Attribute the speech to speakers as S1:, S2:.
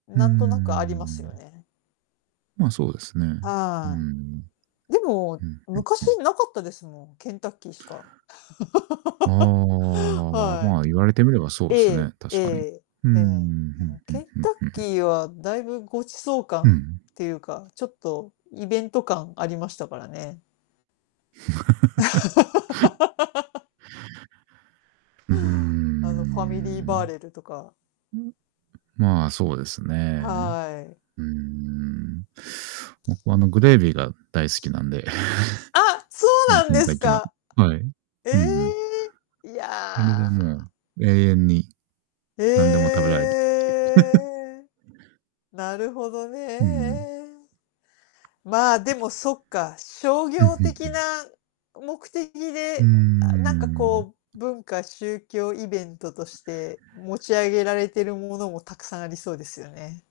S1: うんう
S2: な
S1: んうん
S2: ん
S1: う
S2: とな
S1: ん
S2: くあります
S1: う
S2: よ
S1: ん。
S2: ね。
S1: ま、そうですね。うん
S2: ああ。
S1: うん。
S2: でも、
S1: うん。うん、う
S2: 昔
S1: ん。
S2: なかったですもん、ケンタッキーしか。
S1: あ あ、
S2: は
S1: まあ、言われてみればそ
S2: い。
S1: う
S2: え
S1: す
S2: え。
S1: ね、
S2: え
S1: 確かに。
S2: え。
S1: うんうん
S2: え
S1: う
S2: え。う
S1: ん、
S2: ん、
S1: う
S2: ケ
S1: ん、
S2: ン
S1: うん、う
S2: タ
S1: ん、
S2: ッ
S1: うんう
S2: キ
S1: ん。
S2: ーはだいぶごちそう
S1: うんう
S2: 感
S1: ん。
S2: っていうか、ちょっとイベント感ありましたからね。
S1: うーん、う
S2: あの、ファミリーバー
S1: ん。
S2: レルとか。
S1: まあ、そうですね。
S2: はい。
S1: うーん。僕はあのグレービーが大好きなんで。
S2: あ、そうなんですか。
S1: はい。
S2: え
S1: うんうん。
S2: え、い
S1: あれ
S2: や。
S1: でもう、永遠に。
S2: え
S1: なんでも食べられるっていう。
S2: え。なるほど
S1: うんうん。
S2: ね。まあ、でもそっか、商
S1: うんう
S2: 業
S1: んう
S2: 的な
S1: ん。
S2: 目的
S1: うー
S2: で、あ、なんかこ
S1: ん。
S2: う文化宗教イベントとして持ち上げられてるものもたくさんありそうですよね。